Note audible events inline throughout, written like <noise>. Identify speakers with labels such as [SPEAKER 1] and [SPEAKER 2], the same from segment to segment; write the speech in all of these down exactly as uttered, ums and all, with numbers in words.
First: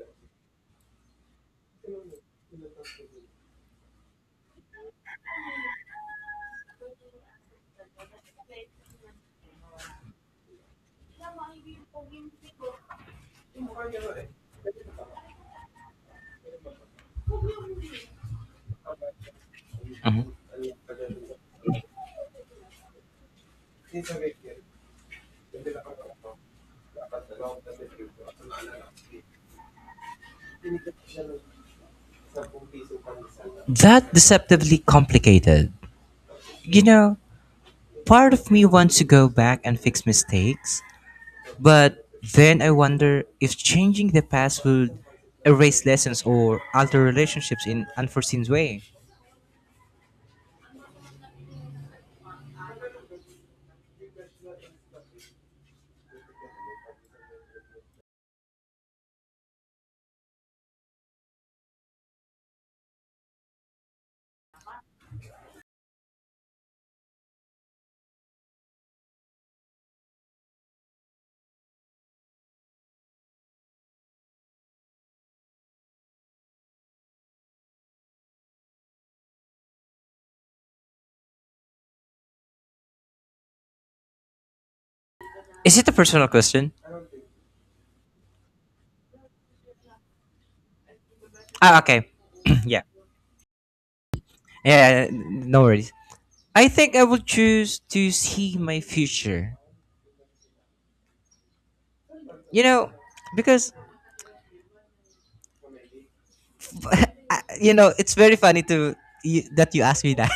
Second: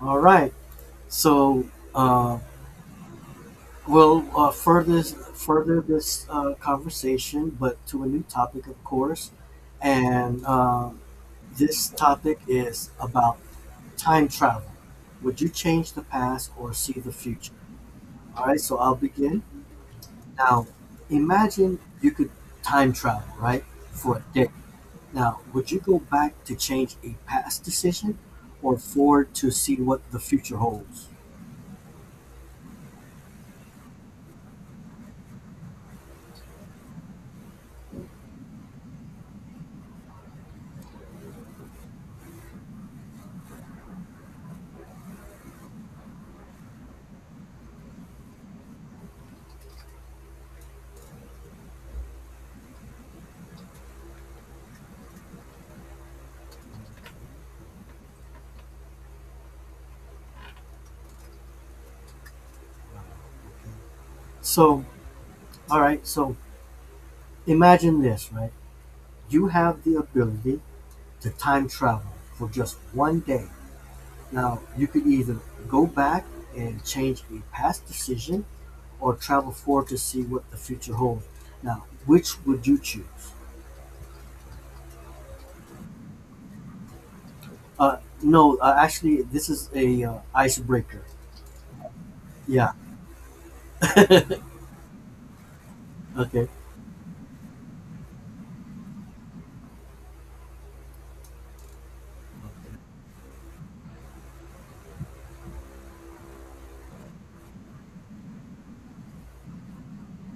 [SPEAKER 1] All right. So uh, we'll uh, further further this uh, conversation, but to a new topic, of course. And uh, this topic is about time travel. Would you change the past or see the future? All right. So I'll begin. Now, imagine you could time travel, right, for a day. Now, would you go back to change a past decision or forward to see what the future holds?
[SPEAKER 2] That deceptively complicated. You know, part of me wants to go back and fix mistakes, but then I wonder if changing the past would erase lessons or alter relationships in unforeseen way.
[SPEAKER 1] So All right, so imagine this, right? You have the ability to time travel for just one day. Now, you could either go back and change a past decision or travel forward to see what the future holds. Now, which would you choose?
[SPEAKER 2] Is it a personal question?
[SPEAKER 1] Uh, no, uh, actually, this is a uh, icebreaker.
[SPEAKER 2] Ah, okay. <clears throat>
[SPEAKER 1] Yeah.
[SPEAKER 2] yeah. Yeah, no worries.
[SPEAKER 1] Okay.
[SPEAKER 2] I think I will choose to see my future. You know, because I, you know, it's very funny to you, that you asked me that.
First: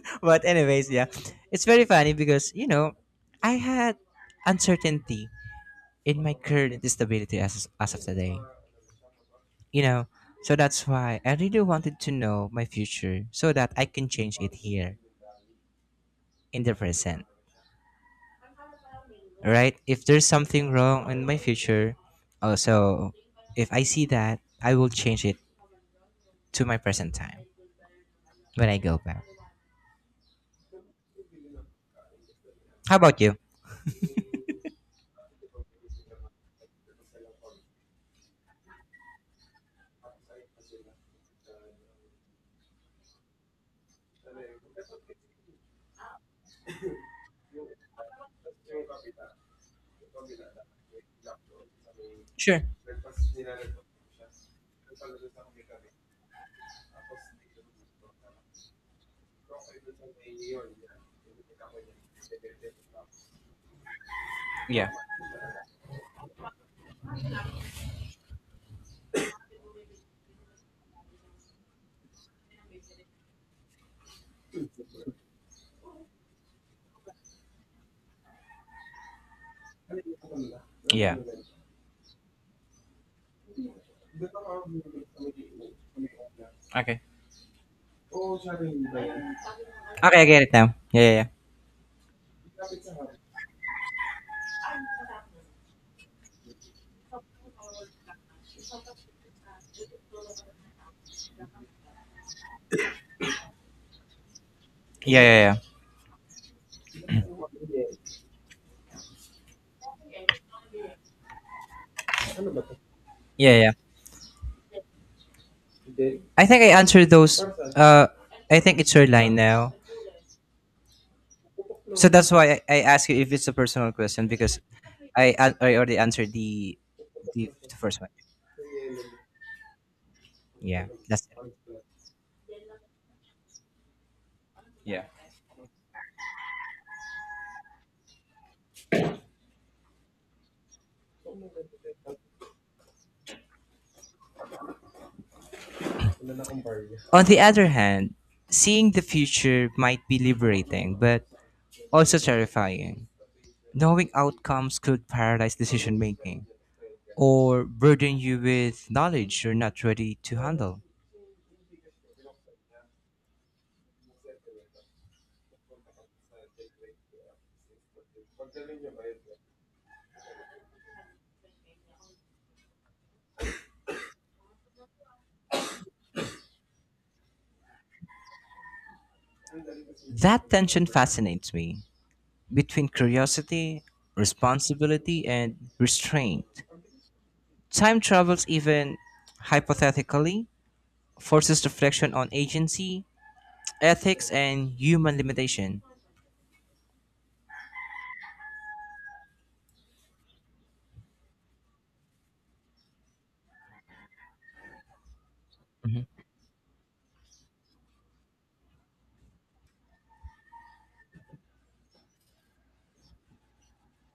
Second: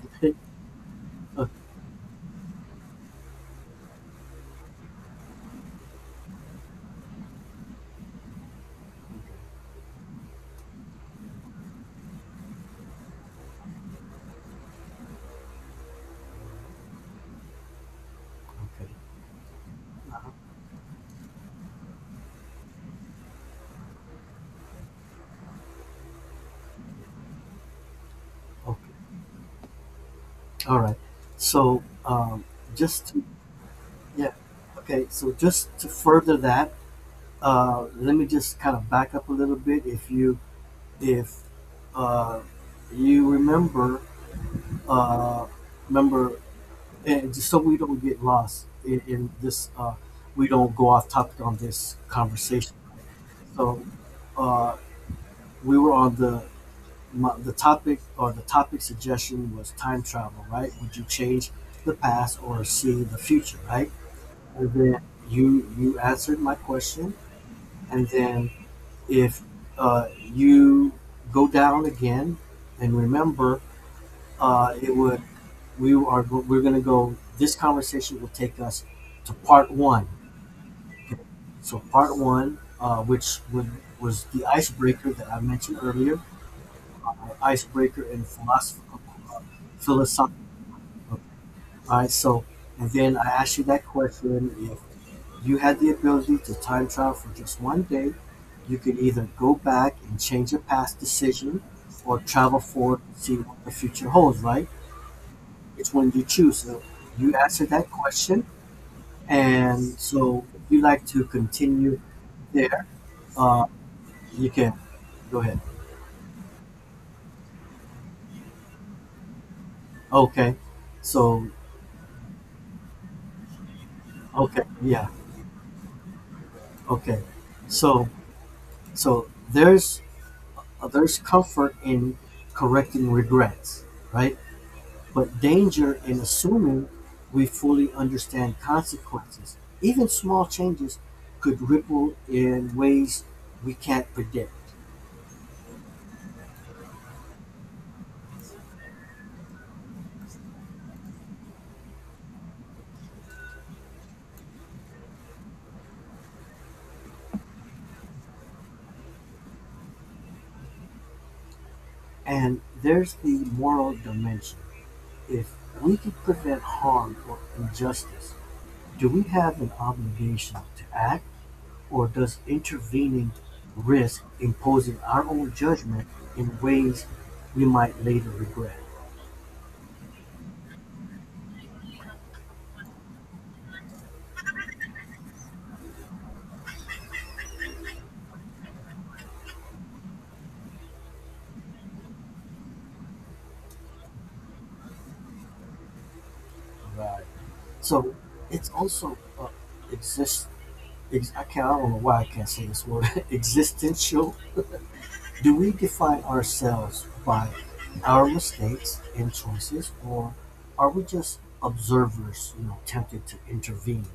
[SPEAKER 2] <laughs>
[SPEAKER 1] <laughs> okay.
[SPEAKER 2] but anyways, yeah,
[SPEAKER 1] Okay.
[SPEAKER 2] it's very funny because you know I had uncertainty in my current stability as as of today. You know, so that's why I really wanted to know my future so that I can change it here in the present. Right? If there's something wrong in my future, also if I see that, I will change it to my present time when I
[SPEAKER 1] Okay.
[SPEAKER 2] go back.
[SPEAKER 1] All right. So, um,
[SPEAKER 2] How
[SPEAKER 1] just
[SPEAKER 2] about
[SPEAKER 1] to,
[SPEAKER 2] you?
[SPEAKER 1] yeah. Okay. So, just to further that, Uh, let me just kind of back up a little bit. If you if uh, you remember uh, Remember, and just so we don't get lost in, in this, uh, we don't go off topic on this
[SPEAKER 2] Sure.
[SPEAKER 1] conversation. So uh, we were on the my, the topic or the topic suggestion was time travel, right? Would you change the past or see the future, right? And
[SPEAKER 2] Yeah.
[SPEAKER 1] then you you answered my question, and then if uh, you go down again and remember uh, it would we are we're going to go this conversation will take us to part one,
[SPEAKER 2] Yeah.
[SPEAKER 1] so part one, uh, which would was the icebreaker that I mentioned earlier,
[SPEAKER 2] Okay.
[SPEAKER 1] uh, icebreaker and philosophical, uh,
[SPEAKER 2] Okay, I
[SPEAKER 1] philosophical
[SPEAKER 2] get it now. Yeah,
[SPEAKER 1] all
[SPEAKER 2] yeah,
[SPEAKER 1] right, so and then I asked you that question. If you had the ability to time travel for just one day. You could either go back and change a past decision or travel forward to see what the future holds, right?
[SPEAKER 2] yeah, yeah, yeah,
[SPEAKER 1] Which one do you choose? So you answered that question. And so if you like to continue there,
[SPEAKER 2] yeah, yeah,
[SPEAKER 1] uh,
[SPEAKER 2] yeah.
[SPEAKER 1] you can go ahead.
[SPEAKER 2] I think I answered those. Uh, I think it's your line now.
[SPEAKER 1] Okay. So,
[SPEAKER 2] So that's why I, I ask you if it's a personal question because
[SPEAKER 1] okay. Yeah.
[SPEAKER 2] I an- I already answered the,
[SPEAKER 1] Okay.
[SPEAKER 2] the the first
[SPEAKER 1] So,
[SPEAKER 2] one.
[SPEAKER 1] so there's,
[SPEAKER 2] Yeah,
[SPEAKER 1] uh, there's
[SPEAKER 2] that's it.
[SPEAKER 1] comfort in correcting regrets, right?
[SPEAKER 2] Yeah.
[SPEAKER 1] But danger in assuming we fully understand consequences. Even small changes could ripple in ways we can't predict.
[SPEAKER 2] On the other hand, seeing the future might be liberating, but also terrifying. Knowing outcomes could paralyze decision making or burden you with knowledge you're not ready to handle.
[SPEAKER 1] And there's the moral dimension. If we can prevent harm or injustice, do we have an obligation to act, or does intervening risk imposing our own judgment in ways we might later regret?
[SPEAKER 2] That tension fascinates me. between curiosity, responsibility, and restraint. Time travels, even hypothetically, forces reflection on agency, ethics, and human limitation.
[SPEAKER 1] Right. So it's also uh, exists ex- I can't. I don't know why I can't say this word. <laughs> Existential. Do we
[SPEAKER 2] Mhm.
[SPEAKER 1] define ourselves by our mistakes and choices, or are we just observers? You know, tempted to intervene.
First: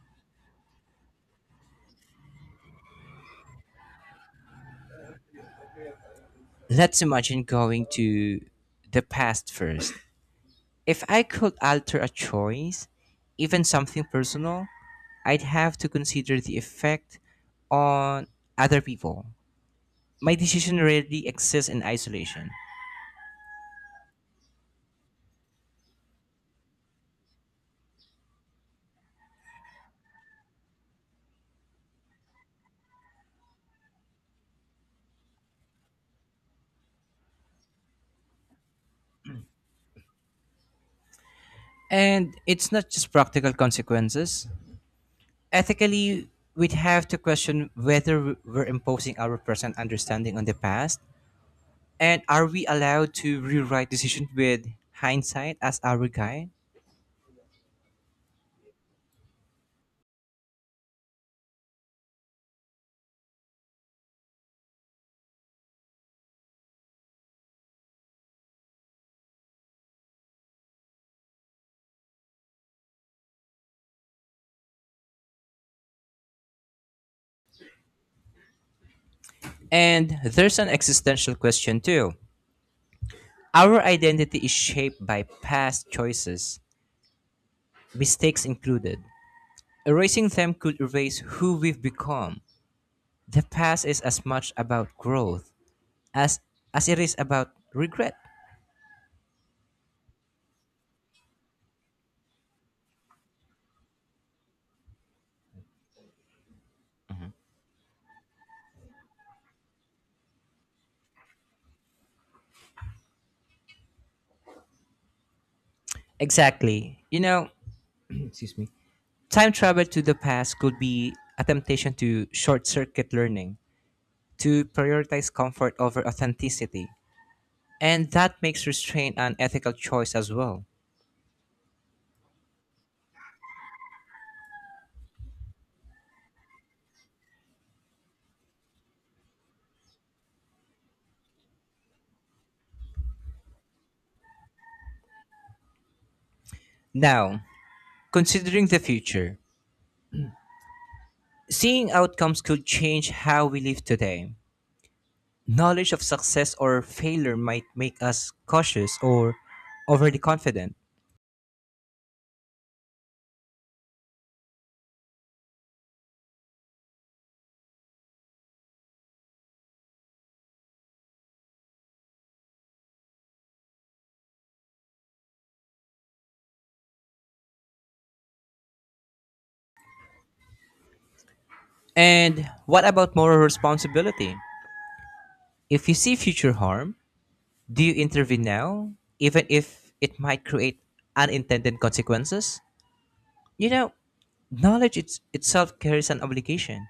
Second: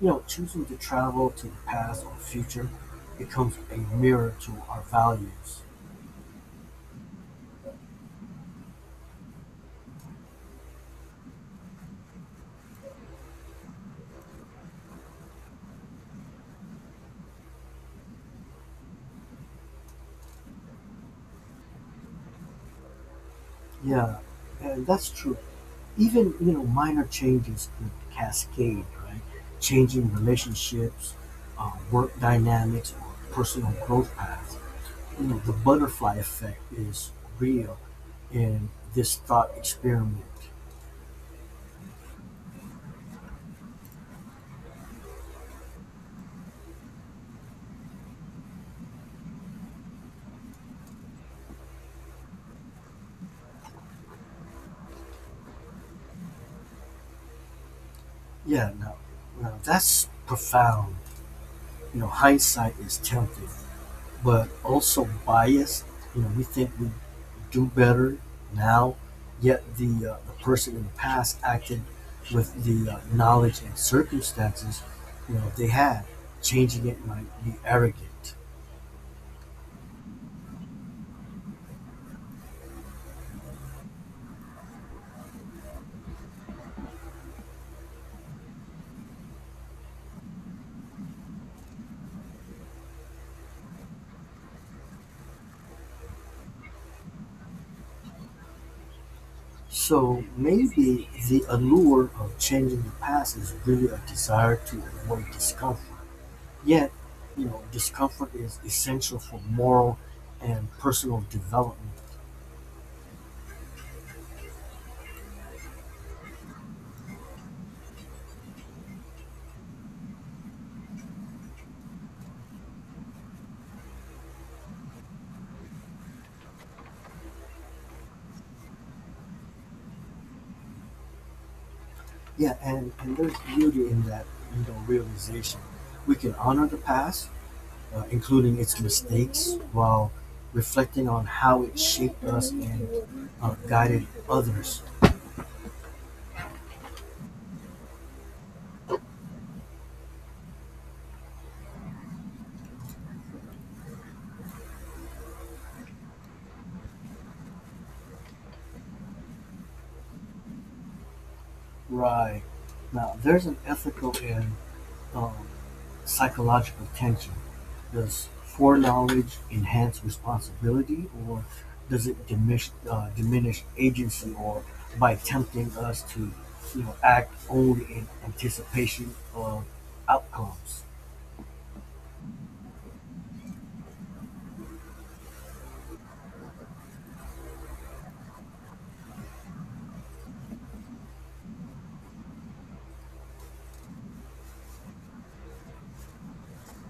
[SPEAKER 1] You know, choosing to travel to the past or future becomes a mirror to our values.
[SPEAKER 2] Let's imagine going to the past first. If I could alter a choice, even something personal, I'd have to consider the effect on other people. My decision rarely exists in isolation.
[SPEAKER 1] Yeah, and that's true. Even you know, minor changes could cascade, right? Changing relationships, uh, work dynamics, or personal growth paths. You know the butterfly effect is real in this thought experiment.
[SPEAKER 2] And it's not just practical consequences, Ethically, we'd have to question whether we're imposing our present understanding on the past, and are we allowed to rewrite decisions with hindsight as our guide?
[SPEAKER 1] Yeah, no, no, that's profound. You know, hindsight is tempting, but also biased. You know, we think we do better now, yet the uh, the person in the past acted with the uh, knowledge and circumstances you know they had. Changing it might be arrogant.
[SPEAKER 2] And there's an existential question too. Our identity is shaped by past choices, mistakes included. Erasing them could erase who we've become. The past is as much about growth as as it is about regret.
[SPEAKER 1] So maybe the allure of changing the past is really a desire to avoid discomfort. Yet, you know, discomfort is essential for moral and personal development.
[SPEAKER 2] Exactly. You know, <clears throat> excuse me. Time travel to the past could be a temptation to short circuit learning, to prioritize comfort over authenticity, and that makes restraint an ethical choice as well.
[SPEAKER 1] Yeah, and, and there's beauty in that, you know, realization. We can honor the past, uh, including its mistakes, while reflecting on how it shaped us and uh, guided others.
[SPEAKER 2] Now, considering the future, seeing outcomes could change how we live today. Knowledge of success or failure might make us cautious or overly confident.
[SPEAKER 1] Right. Now, there's an ethical and um, psychological tension: does foreknowledge enhance responsibility, or does it diminish uh, diminish agency, or by tempting us to, you know, act only in anticipation of outcomes?
[SPEAKER 2] And what about moral responsibility? If you see future harm, Do you intervene now, even if it might create unintended consequences? You know, knowledge it's, itself carries an obligation.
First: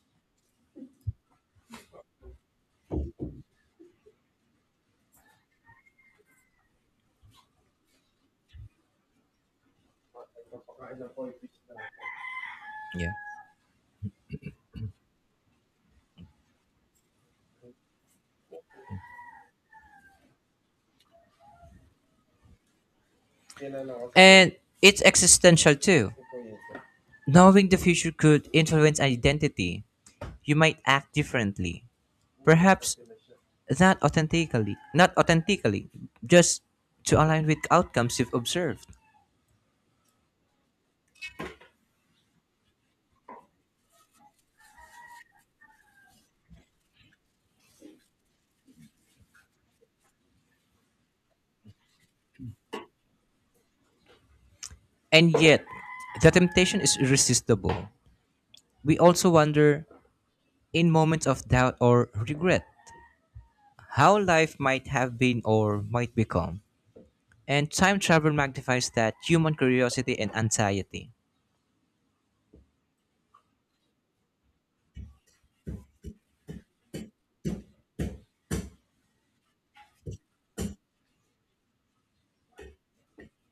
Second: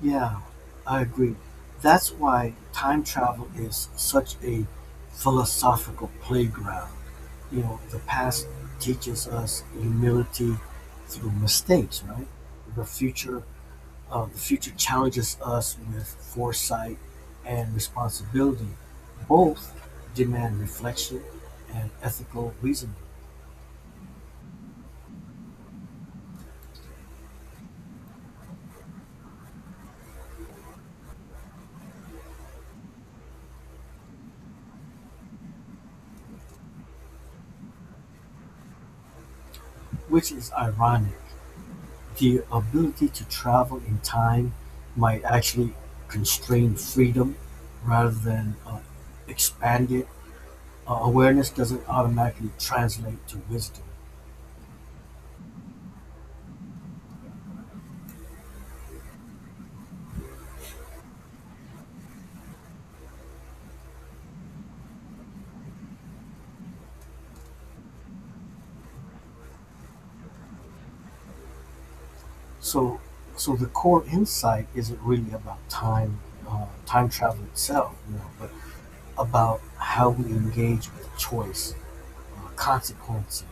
[SPEAKER 1] Yeah, I agree. That's why time travel is such a philosophical playground. You know, the past teaches us humility through mistakes, right? The
[SPEAKER 2] Yeah.
[SPEAKER 1] future Um, the future challenges us with foresight and responsibility. Both demand reflection and ethical reasoning,
[SPEAKER 2] And it's existential too. Knowing the future could influence identity. You might act differently. Perhaps not authentically, not authentically, just to align with outcomes you've observed.
[SPEAKER 1] which is ironic. The ability to travel in time might actually constrain freedom rather than uh, expand it. Uh, awareness doesn't automatically translate to wisdom.
[SPEAKER 2] And yet, the temptation is irresistible. We also wonder in moments of doubt or regret how life might have been or might become. And time travel magnifies that human curiosity and anxiety.
[SPEAKER 1] So, so the core insight isn't really about time, uh, time travel itself, you know, but about how we engage with choice, uh, consequence,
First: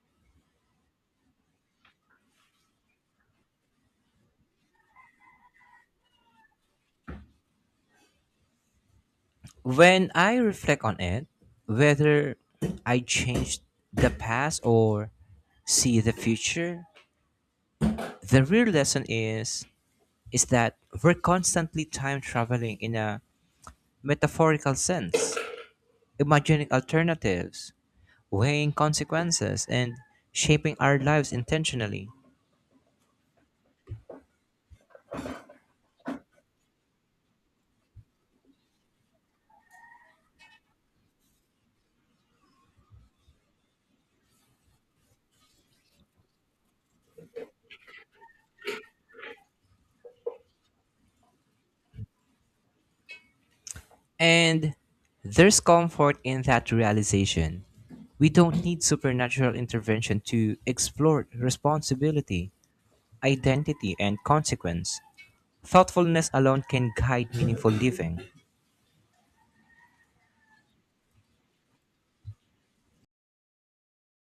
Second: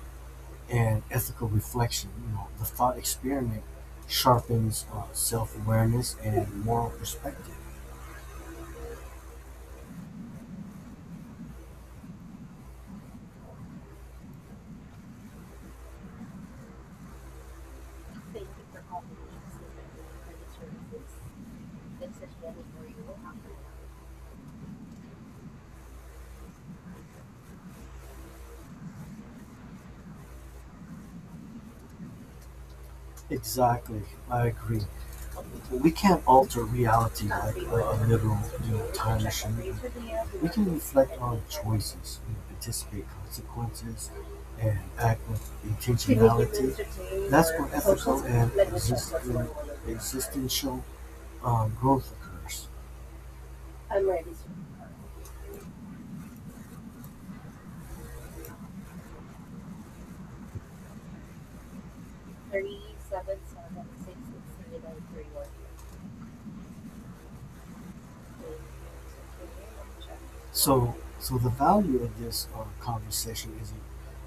[SPEAKER 1] and ethical reflection. You know, the thought experiment sharpens uh, self-awareness and moral perspective.
[SPEAKER 2] When I reflect on it, whether I changed the past or see the future, the
[SPEAKER 1] Thank you
[SPEAKER 2] real
[SPEAKER 1] for
[SPEAKER 2] lesson
[SPEAKER 1] helping
[SPEAKER 2] is
[SPEAKER 1] me understand the
[SPEAKER 2] is that
[SPEAKER 1] services.
[SPEAKER 2] we're constantly
[SPEAKER 1] This
[SPEAKER 2] time
[SPEAKER 1] is really
[SPEAKER 2] traveling
[SPEAKER 1] where
[SPEAKER 2] in
[SPEAKER 1] you will
[SPEAKER 2] a
[SPEAKER 1] have.
[SPEAKER 2] metaphorical sense, imagining alternatives, weighing consequences, and shaping our lives intentionally.
[SPEAKER 1] Exactly, I agree. We can't alter reality like a little you know, time machine. We can reflect on choices, you know, anticipate consequences, and act with intentionality. That's where ethical and exist- existential um, growth occurs.
[SPEAKER 2] And there's comfort in that realization. We don't need supernatural intervention to explore responsibility, identity, and consequence. Thoughtfulness alone can guide meaningful living.
[SPEAKER 1] So, so the value of this uh, conversation isn't,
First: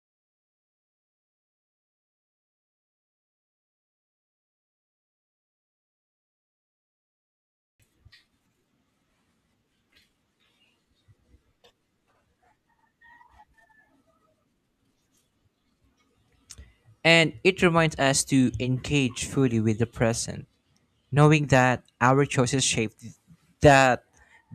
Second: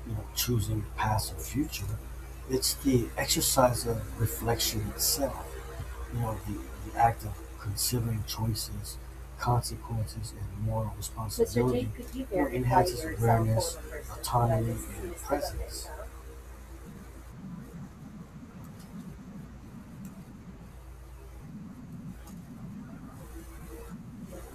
[SPEAKER 1] you know, choosing past or future. It's the exercise of reflection itself. You know, the, the act of considering choices, consequences, and moral mister responsibility G, could you you verify enhances your cell phone awareness, phone number so that I autonomy, can see and this without a presence.
[SPEAKER 2] And it reminds us to engage fully with the present, knowing that our choices shape that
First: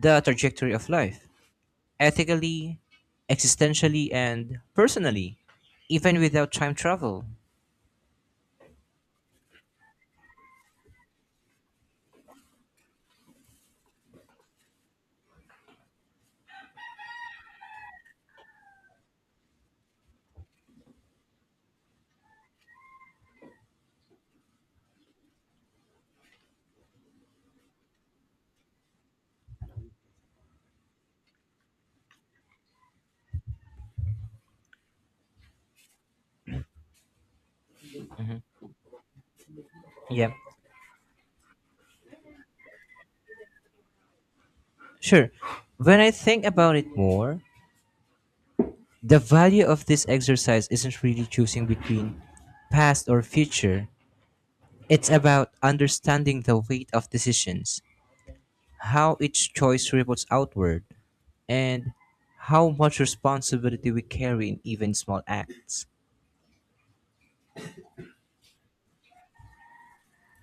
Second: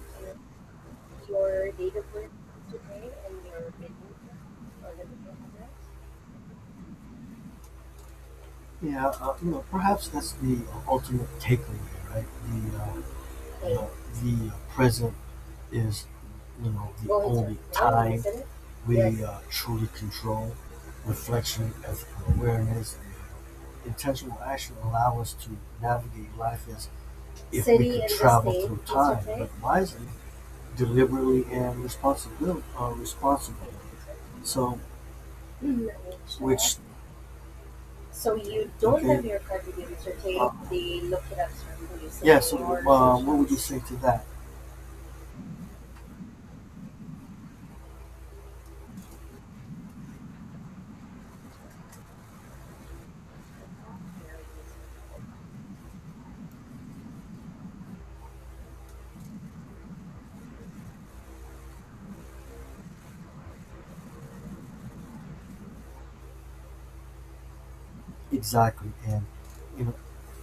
[SPEAKER 2] the trajectory of life,
[SPEAKER 1] Your date of birth,
[SPEAKER 2] ethically,
[SPEAKER 1] mister J, and your
[SPEAKER 2] existentially,
[SPEAKER 1] business
[SPEAKER 2] and
[SPEAKER 1] or living
[SPEAKER 2] personally,
[SPEAKER 1] address?
[SPEAKER 2] even without time travel.
[SPEAKER 1] Yeah, uh, you know, perhaps that's the ultimate takeaway, right? The uh, You know, the uh, present is you know the only time we uh, truly control. Reflection, ethical awareness, and intentional action allow us to navigate life as if we could travel through time, okay. But wisely, deliberately, and responsibly. Uh, responsibly. So, which So you don't Okay. have your card with you, mister
[SPEAKER 2] Yep.
[SPEAKER 1] Tate. Uh, they look it up, sir. What do you say? Yeah, so More uh, what would you say to that?
[SPEAKER 2] Sure. When I think about it more, the value of this exercise isn't really choosing between past or future. It's about understanding the weight of decisions, how each choice ripples outward, and how much responsibility we carry in even small acts.
[SPEAKER 1] Exactly, and you know,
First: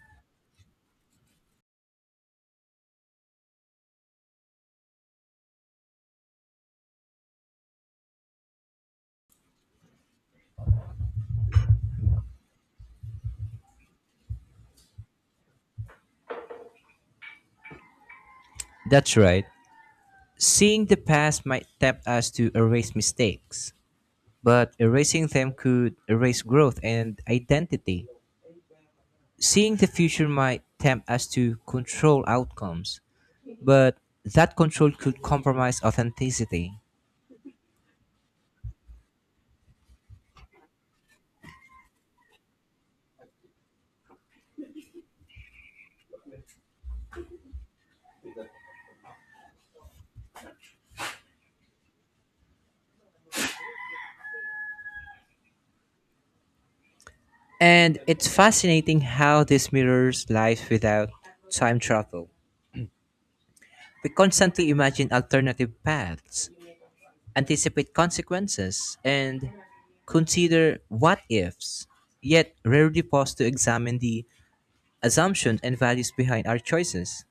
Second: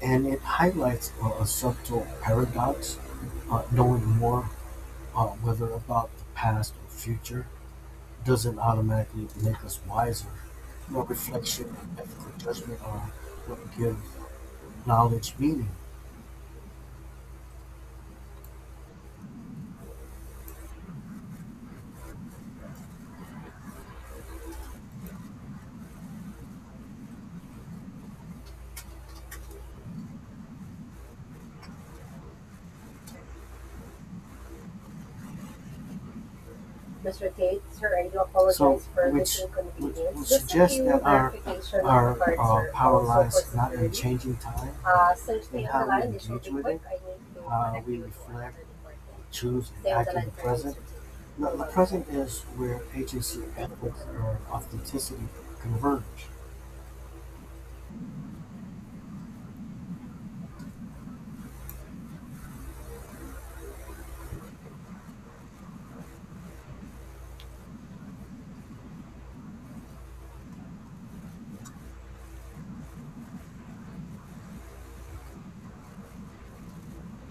[SPEAKER 1] and it highlights uh, a subtle paradox. Uh, knowing more, uh, whether about the past or future, doesn't automatically make us wiser. You know, reflection and ethical judgment are what give knowledge meaning.
[SPEAKER 2] That's right. Seeing the past might tempt us to erase mistakes, but erasing them could erase growth and identity. Seeing the future might tempt us to control outcomes, but that control could compromise authenticity.
[SPEAKER 1] mister Tate, sir, I do apologize so, for which- this inconvenience. Which would suggest that our- clarification on our uh, power also lines for not in changing time, uh, since and how we underlying engage with it, how we reflect choose and act in the present. No, the present is where agency ethics or authenticity converge.
[SPEAKER 2] And it's fascinating how this mirrors life without time travel. We constantly imagine alternative paths, anticipate consequences, and consider what ifs, yet rarely pause to examine the assumptions and values behind our choices.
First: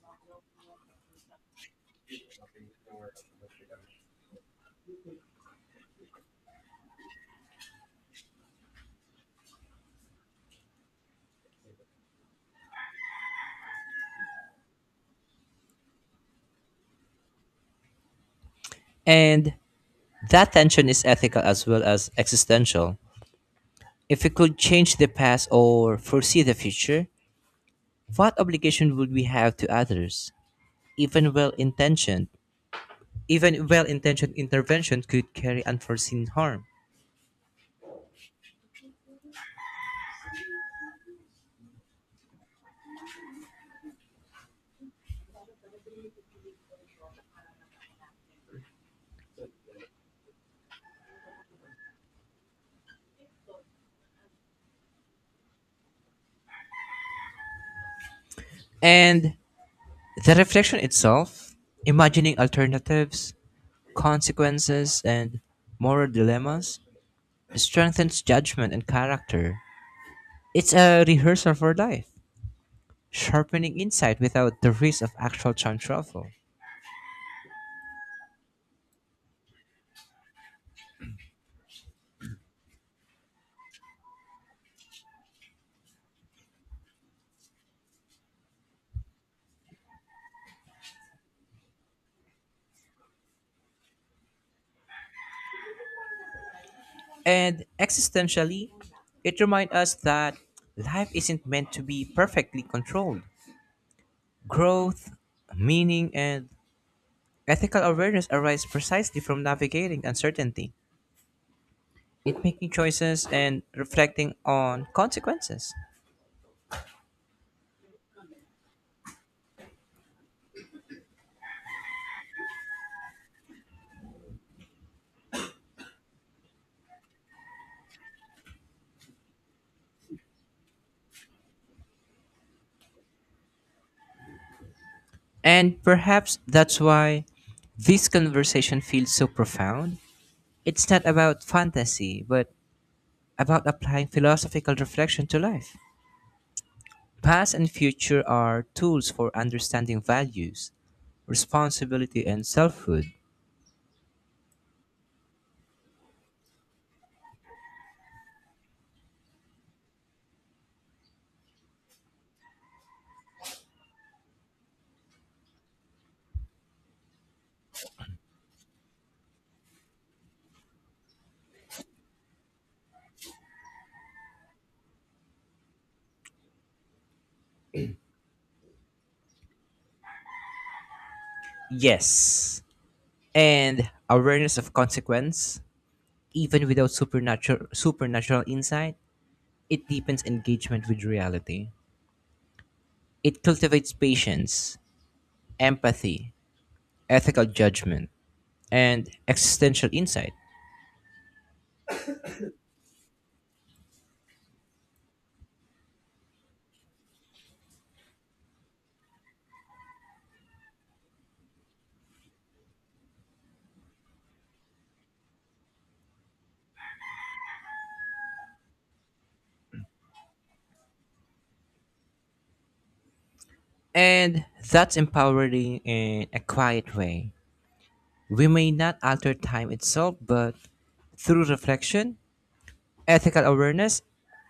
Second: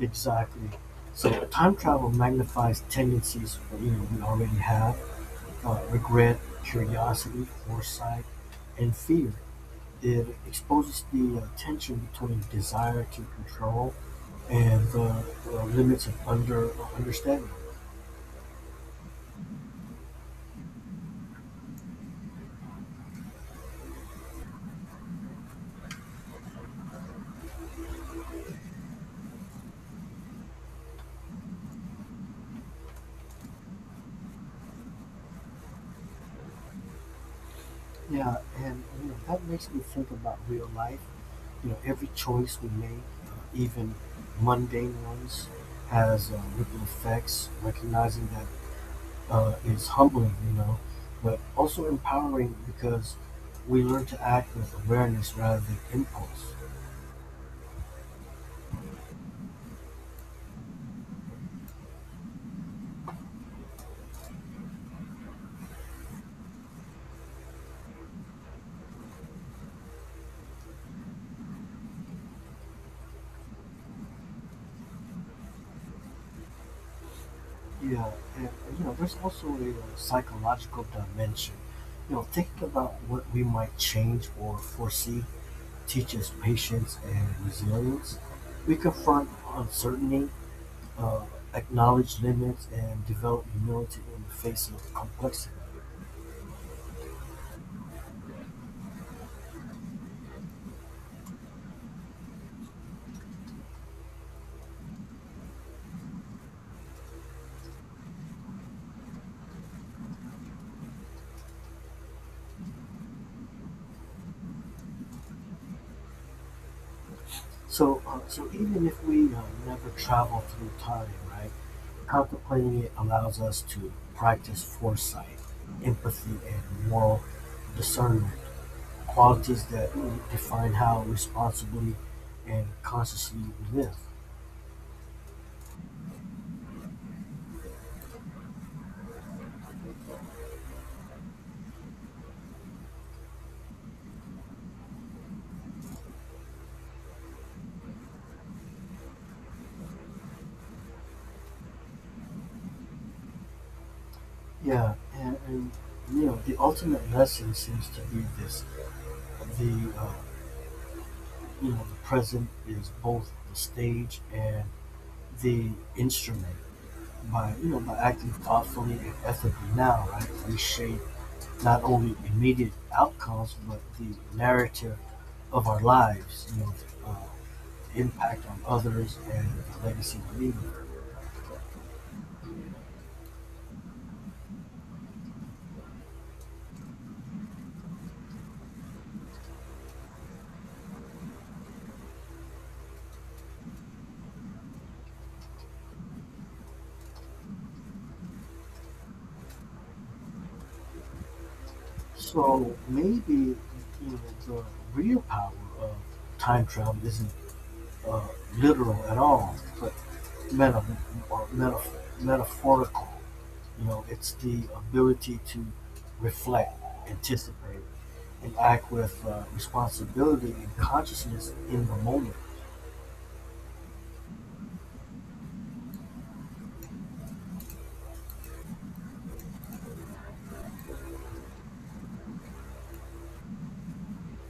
[SPEAKER 1] Exactly. So time travel magnifies tendencies that, you know we already have: uh, regret, curiosity, foresight, and fear. It exposes the uh, tension between desire to control and the uh, limits of under understanding.
[SPEAKER 2] And that tension is ethical as well as existential. If we could change the past or foresee the future, what obligation would we have to others? Even well-intentioned, even well-intentioned intervention could carry unforeseen harm.
[SPEAKER 1] Yeah, and you know that makes me think about real life. You know, every choice we make, uh, even mundane ones, has uh, ripple effects. Recognizing that uh, is humbling, you know, but also empowering because we learn to act with awareness rather than impulse.
[SPEAKER 2] And the reflection itself, imagining alternatives, consequences, and moral dilemmas, strengthens judgment and character. It's a rehearsal for life, sharpening insight without the risk of actual time travel.
[SPEAKER 1] Yeah, and and, you know, there's also a uh, psychological dimension. You know, thinking about what we might change or foresee teaches patience and resilience. We confront uncertainty, uh, acknowledge limits, and develop humility in the face of complexity.
[SPEAKER 2] And existentially, it reminds us that life isn't meant to be perfectly controlled. Growth, meaning, and ethical awareness arise precisely from navigating uncertainty, it making choices and reflecting on consequences.
[SPEAKER 1] So, uh, so even if we uh, never travel through time, right? Contemplating it allows us to practice foresight, empathy, and moral discernment qualities that define how responsibly and consciously we live.
[SPEAKER 2] And perhaps that's why this conversation feels so profound. It's not about fantasy, but about applying philosophical reflection to life. Past and future are tools for understanding values, responsibility, and selfhood.
[SPEAKER 1] Yeah, and, and you know the ultimate lesson seems to be this: the uh, you know the present is both the stage and the instrument. By you know by acting thoughtfully and ethically now, right, we shape not only immediate outcomes but the narrative of our lives. You know, uh, the uh, impact on others and the legacy we leave.
[SPEAKER 2] Yes. And awareness of consequence, even without supernatural supernatural insight, it deepens engagement with reality. It cultivates patience, empathy, ethical judgment, and existential insight.
[SPEAKER 1] So maybe you know, the real power of time travel isn't uh, literal at all, but meta or meta, metaphorical. You know, it's the ability to reflect, anticipate, and act with uh, responsibility and consciousness in the moment.
[SPEAKER 2] And that's empowering in a quiet way. We may not alter time itself, but through reflection, ethical awareness,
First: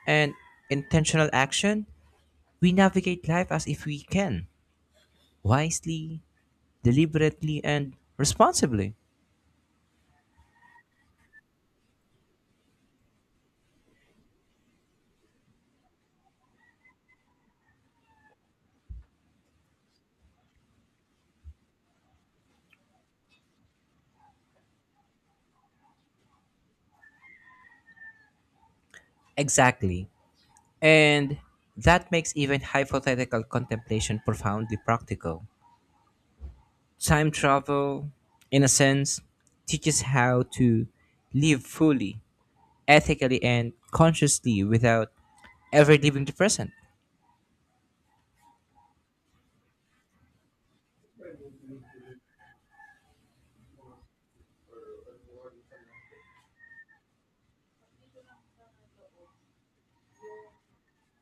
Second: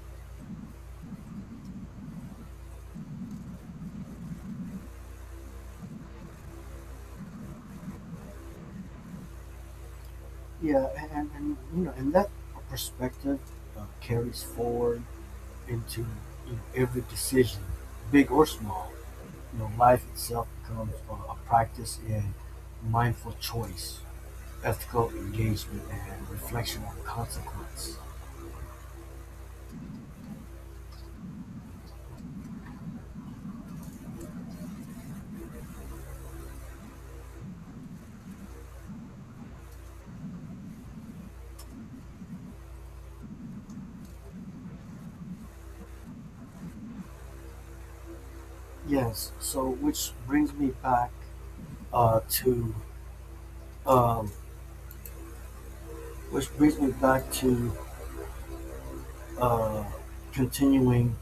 [SPEAKER 2] and intentional action, we navigate life as if we can, wisely, deliberately, and responsibly.
[SPEAKER 1] Yeah, and, and, and you know, and that perspective uh, carries forward into you know, every decision, big or small. You know, life itself becomes uh, a practice in mindful choice, ethical engagement, and reflection on consequence.
[SPEAKER 2] Exactly. And that makes even hypothetical contemplation profoundly practical. Time travel, in a sense, teaches how to live fully, ethically, and consciously without ever leaving the present.
[SPEAKER 1] Yes, so which brings me back uh, to um, which brings me back to uh, continuing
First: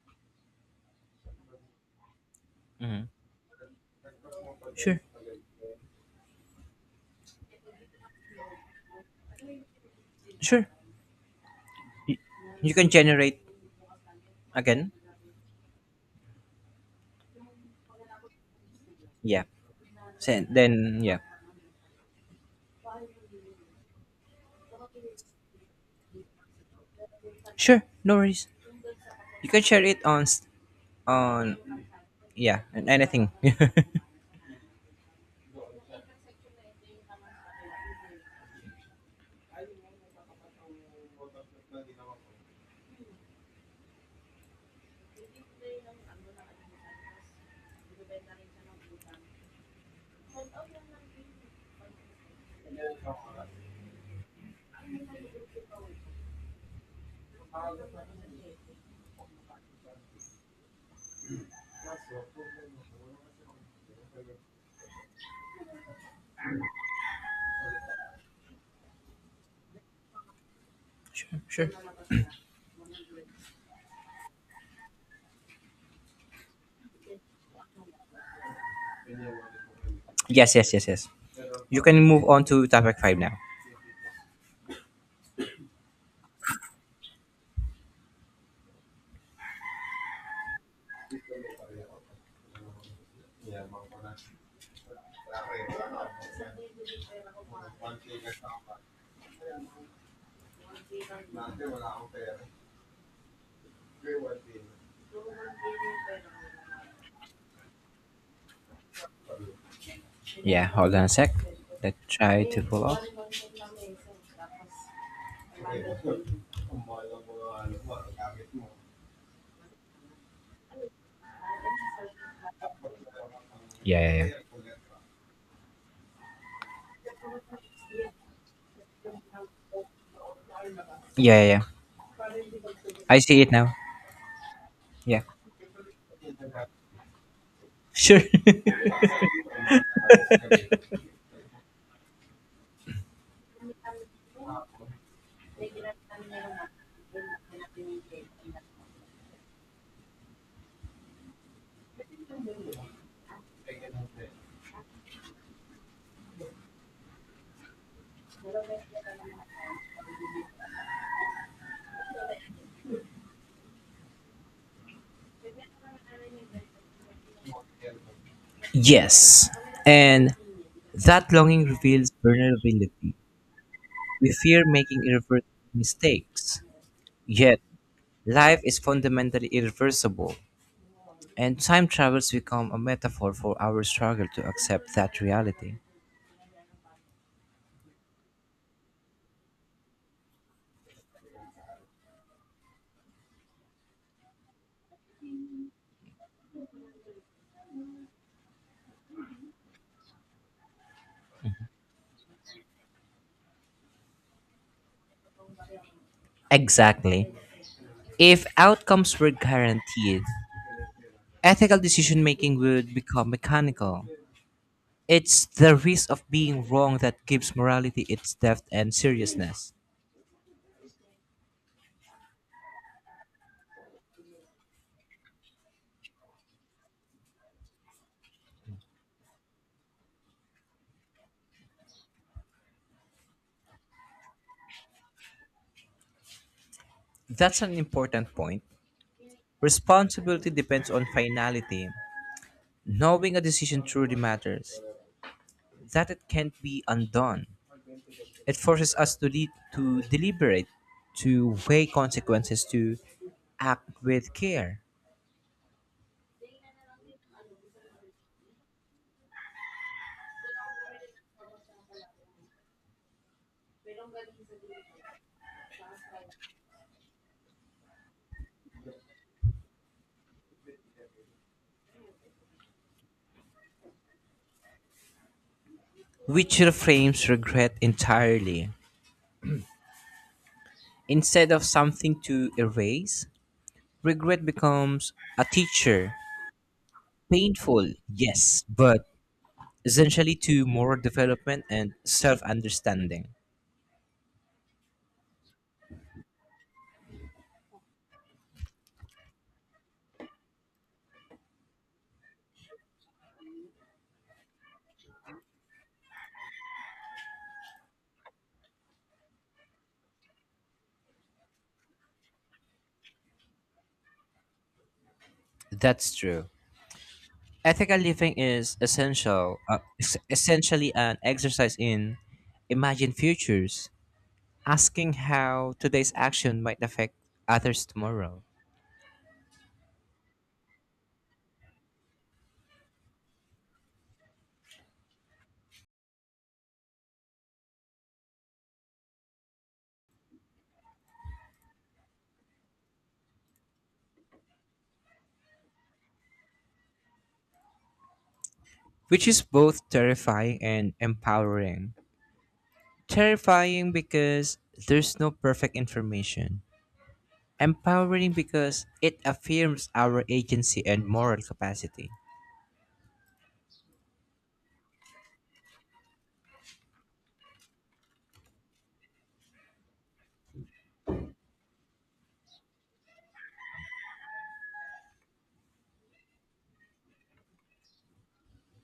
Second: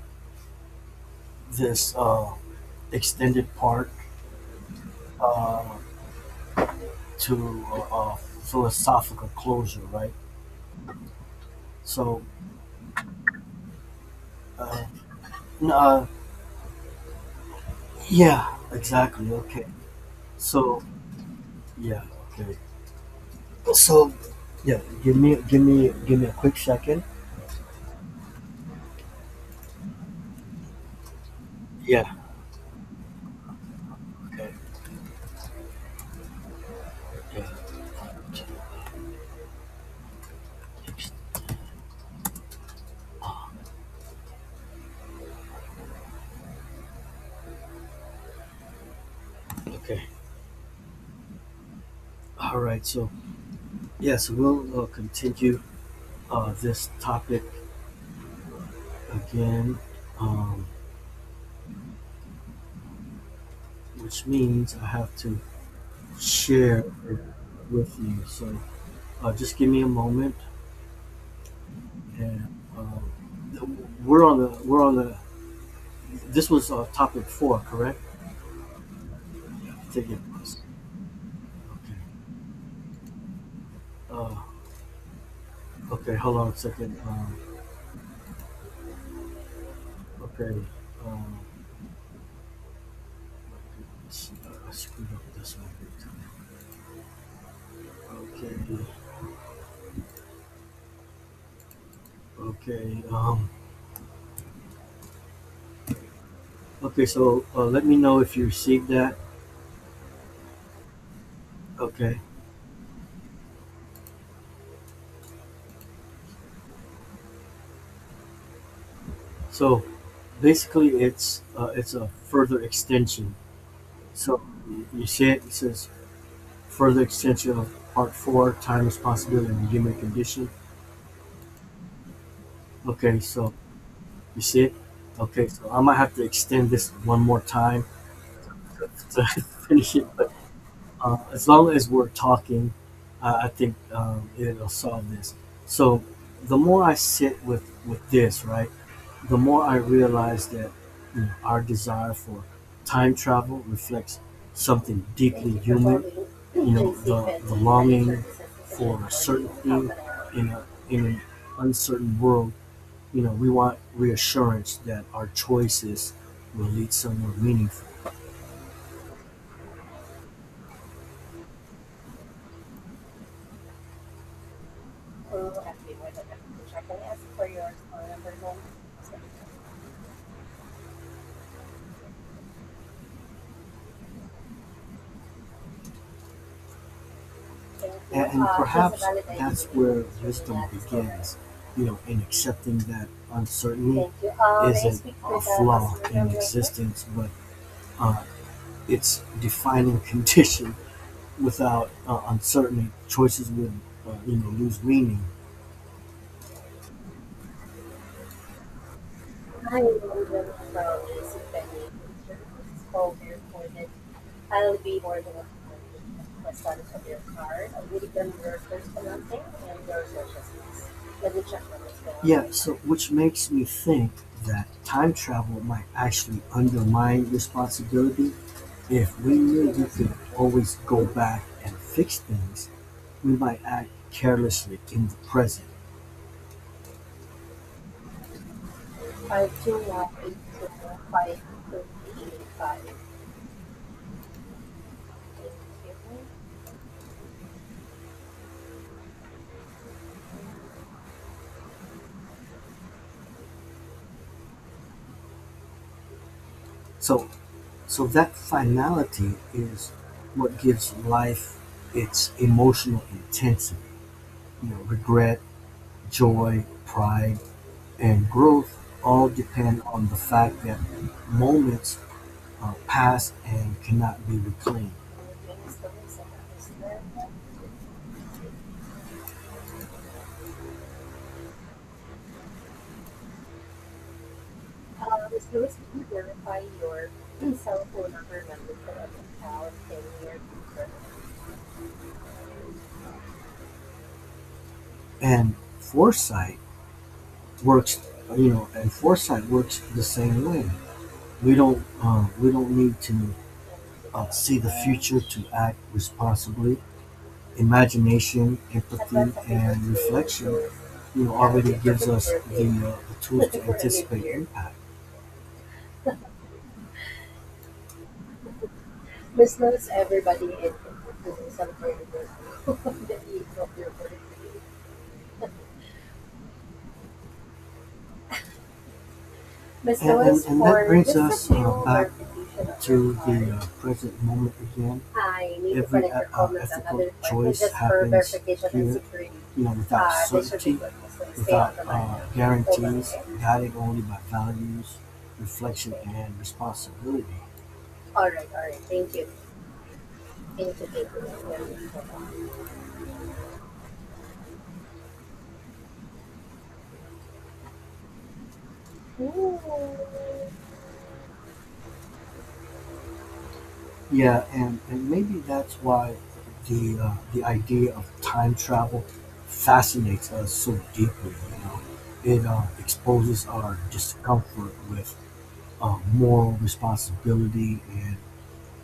[SPEAKER 1] this uh,
[SPEAKER 2] Mhm.
[SPEAKER 1] extended part
[SPEAKER 2] Sure,
[SPEAKER 1] uh, to a, philosophical closure, right?
[SPEAKER 2] sure. You,
[SPEAKER 1] So,
[SPEAKER 2] you can generate
[SPEAKER 1] uh,
[SPEAKER 2] again.
[SPEAKER 1] n- uh, yeah, exactly.
[SPEAKER 2] Yeah.
[SPEAKER 1] Okay,
[SPEAKER 2] Send
[SPEAKER 1] so
[SPEAKER 2] then yeah.
[SPEAKER 1] yeah, okay. So, yeah, give me give me give me a quick second.
[SPEAKER 2] Sure, no worries. You can share it on s- on
[SPEAKER 1] Yeah.
[SPEAKER 2] yeah, on anything. <laughs>
[SPEAKER 1] Okay. Okay. Okay. All right. So yes, we'll uh, continue uh, this topic again, um, which means I have to share it with you. So uh, just give me a moment,
[SPEAKER 2] sure, sure.
[SPEAKER 1] and um, we're on the we're on the. This was uh, topic four, correct? I think it
[SPEAKER 2] Yes,
[SPEAKER 1] was.
[SPEAKER 2] yes, yes, yes. You can
[SPEAKER 1] Okay.
[SPEAKER 2] move on to topic five now.
[SPEAKER 1] Uh, okay. Hold on a second. Um, okay. Um, I screwed up this one. Big time. Okay, okay, um, okay. So uh, let me know if you received that.
[SPEAKER 2] Yeah, hold on a sec. Let's
[SPEAKER 1] Okay.
[SPEAKER 2] try to pull up.
[SPEAKER 1] So basically, it's uh, it's a further extension.
[SPEAKER 2] Yeah, yeah, yeah.
[SPEAKER 1] So you you see it, it says further extension of part four, time, responsibility, and human condition.
[SPEAKER 2] Yeah, yeah, yeah. I
[SPEAKER 1] Okay.
[SPEAKER 2] see it
[SPEAKER 1] So
[SPEAKER 2] now.
[SPEAKER 1] you see it.
[SPEAKER 2] Yeah.
[SPEAKER 1] Okay. So I might have to extend this one more time
[SPEAKER 2] Sure.
[SPEAKER 1] to <laughs> finish it. But um, as long as we're talking, uh, I think um, it'll solve this. So the more I sit with with this, right, the more I realize that you know, our desire for time travel reflects something deeply human. You know, the, the longing for certainty in a, in an uncertain world. You know, we want reassurance that our choices will lead somewhere meaningful.
[SPEAKER 2] <laughs> yes. And that longing reveals vulnerability. We fear making irreversible mistakes. Yet, life is fundamentally irreversible. And time travels become a metaphor for our struggle to accept that reality.
[SPEAKER 1] And, and Uh, perhaps that's where wisdom begins, you know, in accepting that uncertainty Uh, isn't a flaw in existence, but uh, it's defining <laughs> condition. Without uh, uncertainty, choices would, uh, you know, lose meaning.
[SPEAKER 2] Exactly. If outcomes were
[SPEAKER 1] Hi,
[SPEAKER 2] guaranteed,
[SPEAKER 1] Logan from
[SPEAKER 2] Ethical
[SPEAKER 1] JCPenney.
[SPEAKER 2] decision making would
[SPEAKER 1] Call
[SPEAKER 2] become
[SPEAKER 1] here for that.
[SPEAKER 2] mechanical.
[SPEAKER 1] I'll be more than a
[SPEAKER 2] It's the risk of
[SPEAKER 1] my
[SPEAKER 2] being
[SPEAKER 1] status
[SPEAKER 2] wrong
[SPEAKER 1] of your
[SPEAKER 2] that gives
[SPEAKER 1] card. I will
[SPEAKER 2] morality
[SPEAKER 1] give
[SPEAKER 2] its
[SPEAKER 1] your
[SPEAKER 2] depth
[SPEAKER 1] first
[SPEAKER 2] and
[SPEAKER 1] financing
[SPEAKER 2] seriousness.
[SPEAKER 1] and your social skills. Let me check on this one. Yeah, one. So which makes me think that time travel might actually undermine responsibility. If we knew we could always go back and fix things, we might act carelessly in the present.
[SPEAKER 2] That's an important point.
[SPEAKER 1] five two one eight
[SPEAKER 2] Responsibility depends
[SPEAKER 1] zero
[SPEAKER 2] on
[SPEAKER 1] five
[SPEAKER 2] finality.
[SPEAKER 1] three eight five
[SPEAKER 2] Knowing a decision truly matters,
[SPEAKER 1] eight zero.
[SPEAKER 2] that it can't be undone. It forces us to lead, to deliberate, to weigh consequences, to act with care,
[SPEAKER 1] So, so that finality is what gives life its emotional intensity. You know, regret, joy, pride, and growth all depend on the fact that moments uh, pass and cannot be reclaimed.
[SPEAKER 2] which reframes regret entirely. Instead of something to erase, regret becomes
[SPEAKER 1] Uh,
[SPEAKER 2] a
[SPEAKER 1] this list can
[SPEAKER 2] teacher.
[SPEAKER 1] verify your cell
[SPEAKER 2] Painful,
[SPEAKER 1] phone number and
[SPEAKER 2] yes,
[SPEAKER 1] number for up
[SPEAKER 2] but
[SPEAKER 1] to town ten
[SPEAKER 2] essentially to
[SPEAKER 1] future.
[SPEAKER 2] moral development and self understanding.
[SPEAKER 1] And foresight works You know, and foresight works the same way. We don't um, we don't need to uh, see the future to act responsibly. Imagination, empathy, and reflection, you know, already gives us the, uh, the tools to anticipate impact.
[SPEAKER 2] That's true. Ethical living is essential,
[SPEAKER 1] This
[SPEAKER 2] uh,
[SPEAKER 1] knows
[SPEAKER 2] es-
[SPEAKER 1] everybody and
[SPEAKER 2] essentially an
[SPEAKER 1] including some
[SPEAKER 2] exercise in
[SPEAKER 1] verticals.
[SPEAKER 2] imagined
[SPEAKER 1] The <laughs> of
[SPEAKER 2] futures
[SPEAKER 1] your
[SPEAKER 2] asking how today's action might affect others tomorrow,
[SPEAKER 1] And- and- and that brings us, uh, back to the uh, present moment again, every, put uh, ethical choice happens here. You know, without Uh, certainty, without uh, guarantees, guided only by values, reflection, and responsibility. All right, all right, thank
[SPEAKER 2] which
[SPEAKER 1] you,
[SPEAKER 2] is both terrifying
[SPEAKER 1] thank
[SPEAKER 2] and
[SPEAKER 1] you,
[SPEAKER 2] empowering.
[SPEAKER 1] thank
[SPEAKER 2] Terrifying because there's no perfect information, empowering because it
[SPEAKER 1] you. Ooh.
[SPEAKER 2] affirms our agency and moral capacity.
[SPEAKER 1] Yeah, and, and maybe that's why the uh, the idea of time travel fascinates us so deeply. You know, it uh, exposes our discomfort with uh, moral responsibility and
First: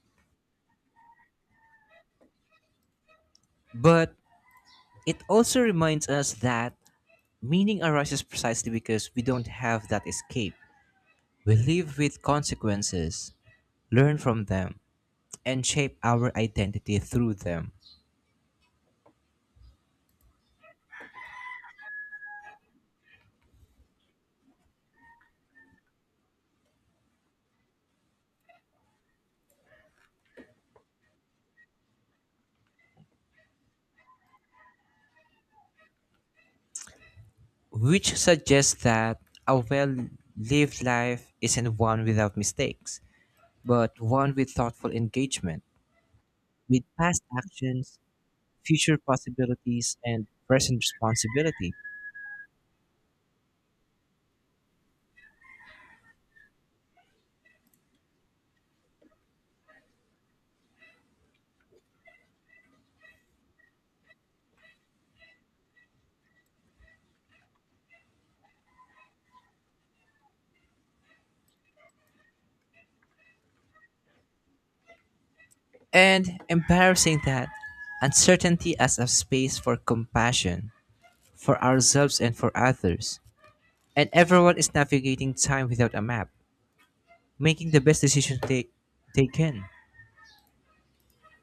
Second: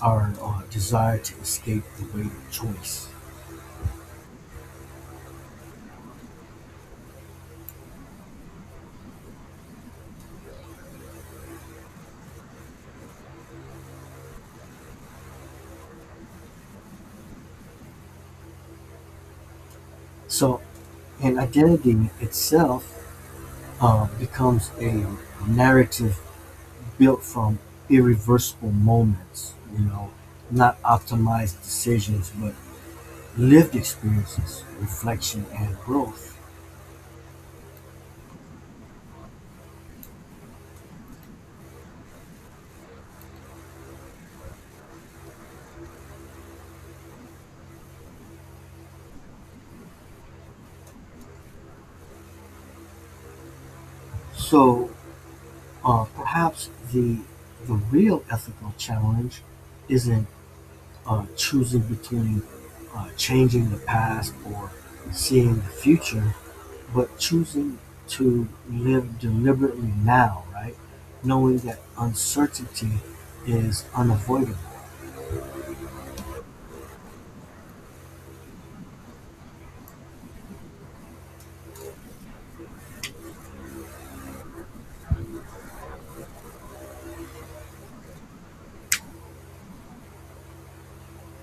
[SPEAKER 1] our uh, desire to escape the weight of choice.
[SPEAKER 2] But it also reminds us that meaning arises precisely because we don't have that escape. We live with consequences, learn from them, and shape our identity through them.
[SPEAKER 1] So, and identity itself uh, becomes a narrative built from irreversible moments. You know, not optimized decisions, but lived experiences, reflection, and growth.
[SPEAKER 2] which suggests that a well lived life isn't one without mistakes, but one with thoughtful engagement, with past actions, future possibilities, and present responsibility.
[SPEAKER 1] So uh, perhaps the the real ethical challenge isn't uh, choosing between uh, changing the past or seeing the future, but choosing to live deliberately now, right? Knowing that uncertainty is unavoidable.
[SPEAKER 2] And embarrassing that uncertainty as a space for compassion for ourselves and for others. And everyone is navigating time without a map, making the best decisions they, they can.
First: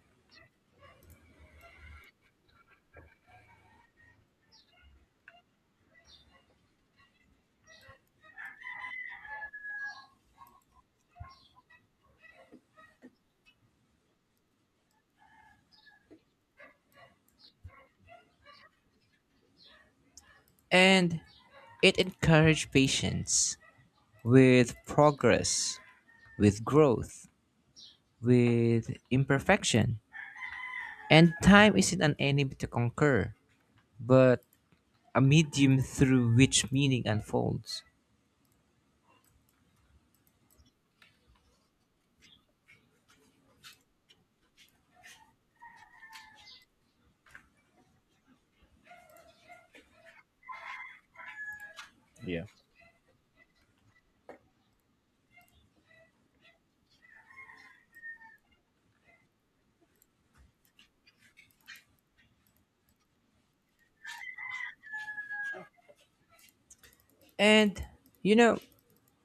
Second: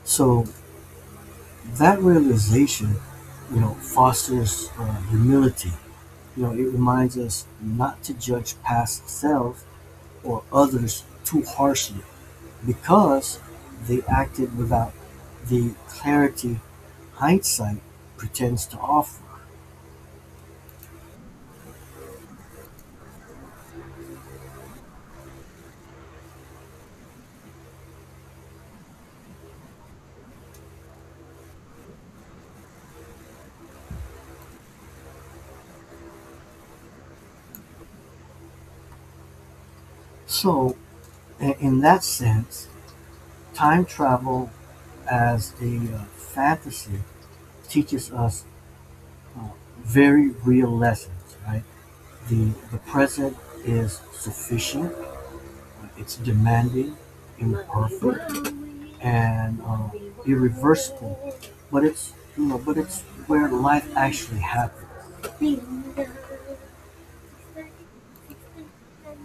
[SPEAKER 1] So that realization, you know, fosters uh, humility. You know, it reminds us not to judge past selves or others too harshly because they acted without the clarity hindsight pretends to offer.
[SPEAKER 2] And it encouraged patience, with progress, with growth, with imperfection. And time isn't an enemy to conquer, but a medium through which meaning unfolds.
[SPEAKER 1] So, i- in that sense, time travel as a uh, fantasy teaches us uh, very real lessons, right? The the present is sufficient, it's demanding, imperfect, and uh, irreversible. But it's you know, but it's where life actually happens.
[SPEAKER 2] And, you know,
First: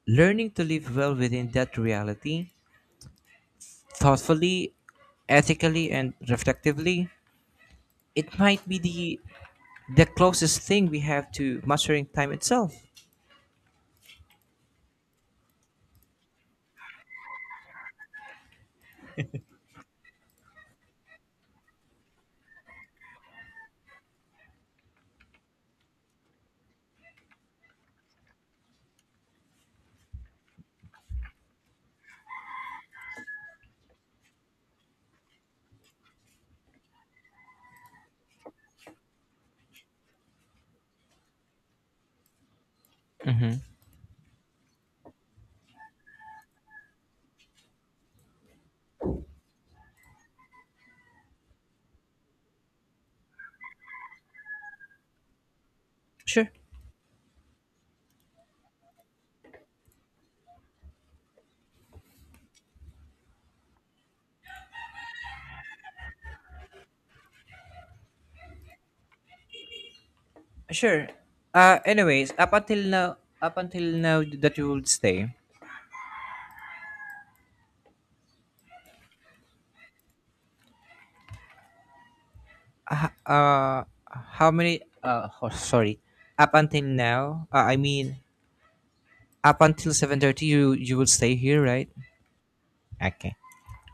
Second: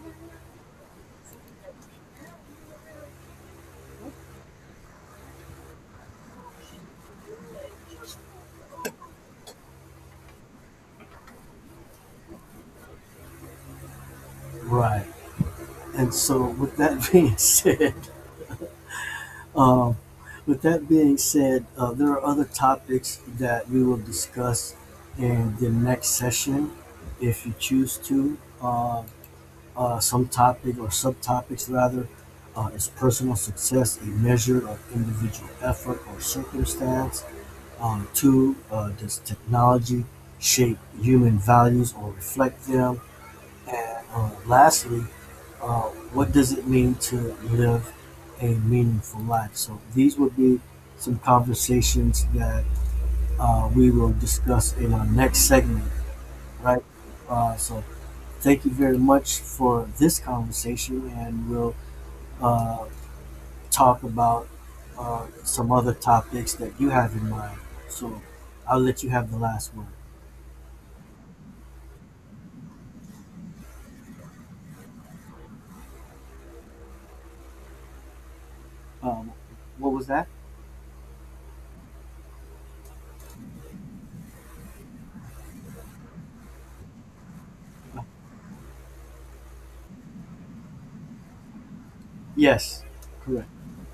[SPEAKER 2] learning to live well within that reality, thoughtfully, ethically, and reflectively, it might be the, the closest thing we have to mastering time itself.
[SPEAKER 1] Right? And so, with that being <laughs> said, um, with that being said, uh, there are other topics that we will discuss in the next session, if you choose to. Uh, uh, some topic or subtopics rather. Uh, is personal success a measure of individual effort or circumstance? Um, two, uh, does technology shape human values or reflect them?
[SPEAKER 2] Hmm.
[SPEAKER 1] And uh, lastly, uh, what does it mean to live a meaningful life? So these would be some conversations that uh, we will discuss in our next segment.
[SPEAKER 2] Sure,
[SPEAKER 1] Right. Uh, so, thank you very much for this conversation, and we'll uh, talk about uh, some other topics that you have in mind. So, I'll let you have the last word.
[SPEAKER 2] sure. Uh, anyways, up until now, up until now that you would stay,
[SPEAKER 1] Um, what was that?
[SPEAKER 2] h- uh, how many? Uh, oh, sorry. Up until now, uh, I mean, up until seven thirty, you you will stay here, right?
[SPEAKER 1] Yes,
[SPEAKER 2] Okay.
[SPEAKER 1] correct.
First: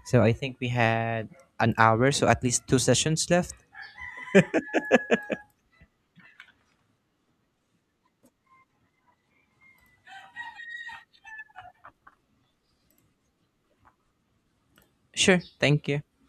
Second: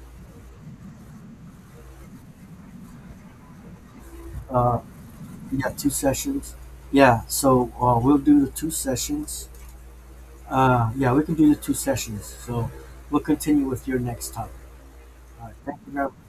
[SPEAKER 2] So I think we had an hour, so at least two sessions left.
[SPEAKER 1] Uh, yeah, two sessions. Yeah, so uh, we'll do the two sessions. Uh, yeah, we can do the two sessions. So, we'll continue with your next topic.
[SPEAKER 2] Sure.
[SPEAKER 1] All right. Thank
[SPEAKER 2] Thank
[SPEAKER 1] you
[SPEAKER 2] you.
[SPEAKER 1] very